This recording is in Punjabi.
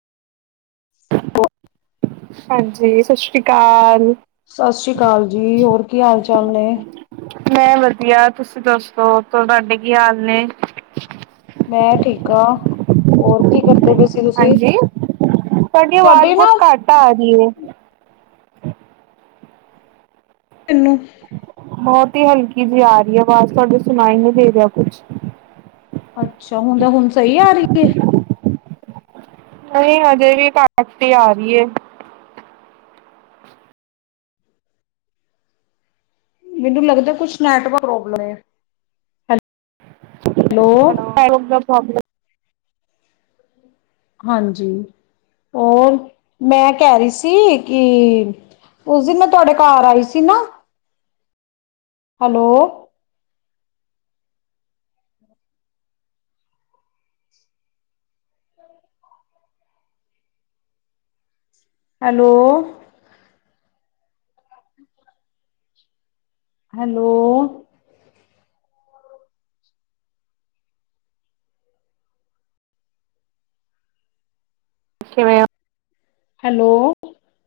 ਹੋ ਹਾਂਜੀ, ਸਤਿ ਸ੍ਰੀ ਅਕਾਲ। ਸਤਿ ਸ੍ਰੀ ਅਕਾਲ ਜੀ, ਹੋਰ ਕੀ ਹਾਲ ਚ ਚੱਲੇ ਮੈਂ ਵਧੀਆ, ਤੁਸੀਂ ਦੱਸੋ ਤੁਹਾਡੇ ਕੀ ਹਾਲ ਨੇ? ਮੈਂ ਠੀਕ ਆ, ਹੋਰ ਕੀ ਕਰਦਾ ਹਾਂਜੀ, ਤੁਹਾਡੀ ਆਵਾਜ਼ ਤੁਹਾਡੇ ਬਹੁਤ ਨਾ ਘੱਟ ਆ ਰਹੀ ਹੈ। ਤੈਨੂੰ ਬਹੁਤ ਹਲਕੀ ਜਿ ਆ ਰਹੀ ਹੈ ਆਵਾਜ਼ ਤੁਹਾਡੇ, ਸੁਣਾਈ ਨਹੀਂ ਦੇ ਰਿਹਾ ਕੁਛ। ਅੱਛਾ, ਹੁਣ ਤਾਂ ਹੁਣ ਸਹੀ ਆ ਰਹੀ ਹੈ। ਨਹੀਂ, ਹਜੇ ਵੀ ਘਟਤੀ ਆ ਰਹੀ ਏ। ਮੈਨੂੰ ਲੱਗਦਾ, ਕੁਛ ਨੈਟਵਰਕ ਪ੍ਰੋਬਲਮ ਏ। ਹੈਲੋ। ਪ੍ਰੋਬ ਹਾਂਜੀ, ਹੋਰ ਮੈਂ ਕਹਿ ਰਹੀ ਸੀ ਕਿ, ਉਸ ਦਿਨ ਮੈਂ ਤੁਹਾਡੇ ਘਾਰ ਆਈ ਸੀ ਨਾ? ਹੈਲੋ। ਹੈਲੋ। ਹੈਲੋ। ਅੱਛਾ ਮੈ [inaudible] ਹੈਲੋ।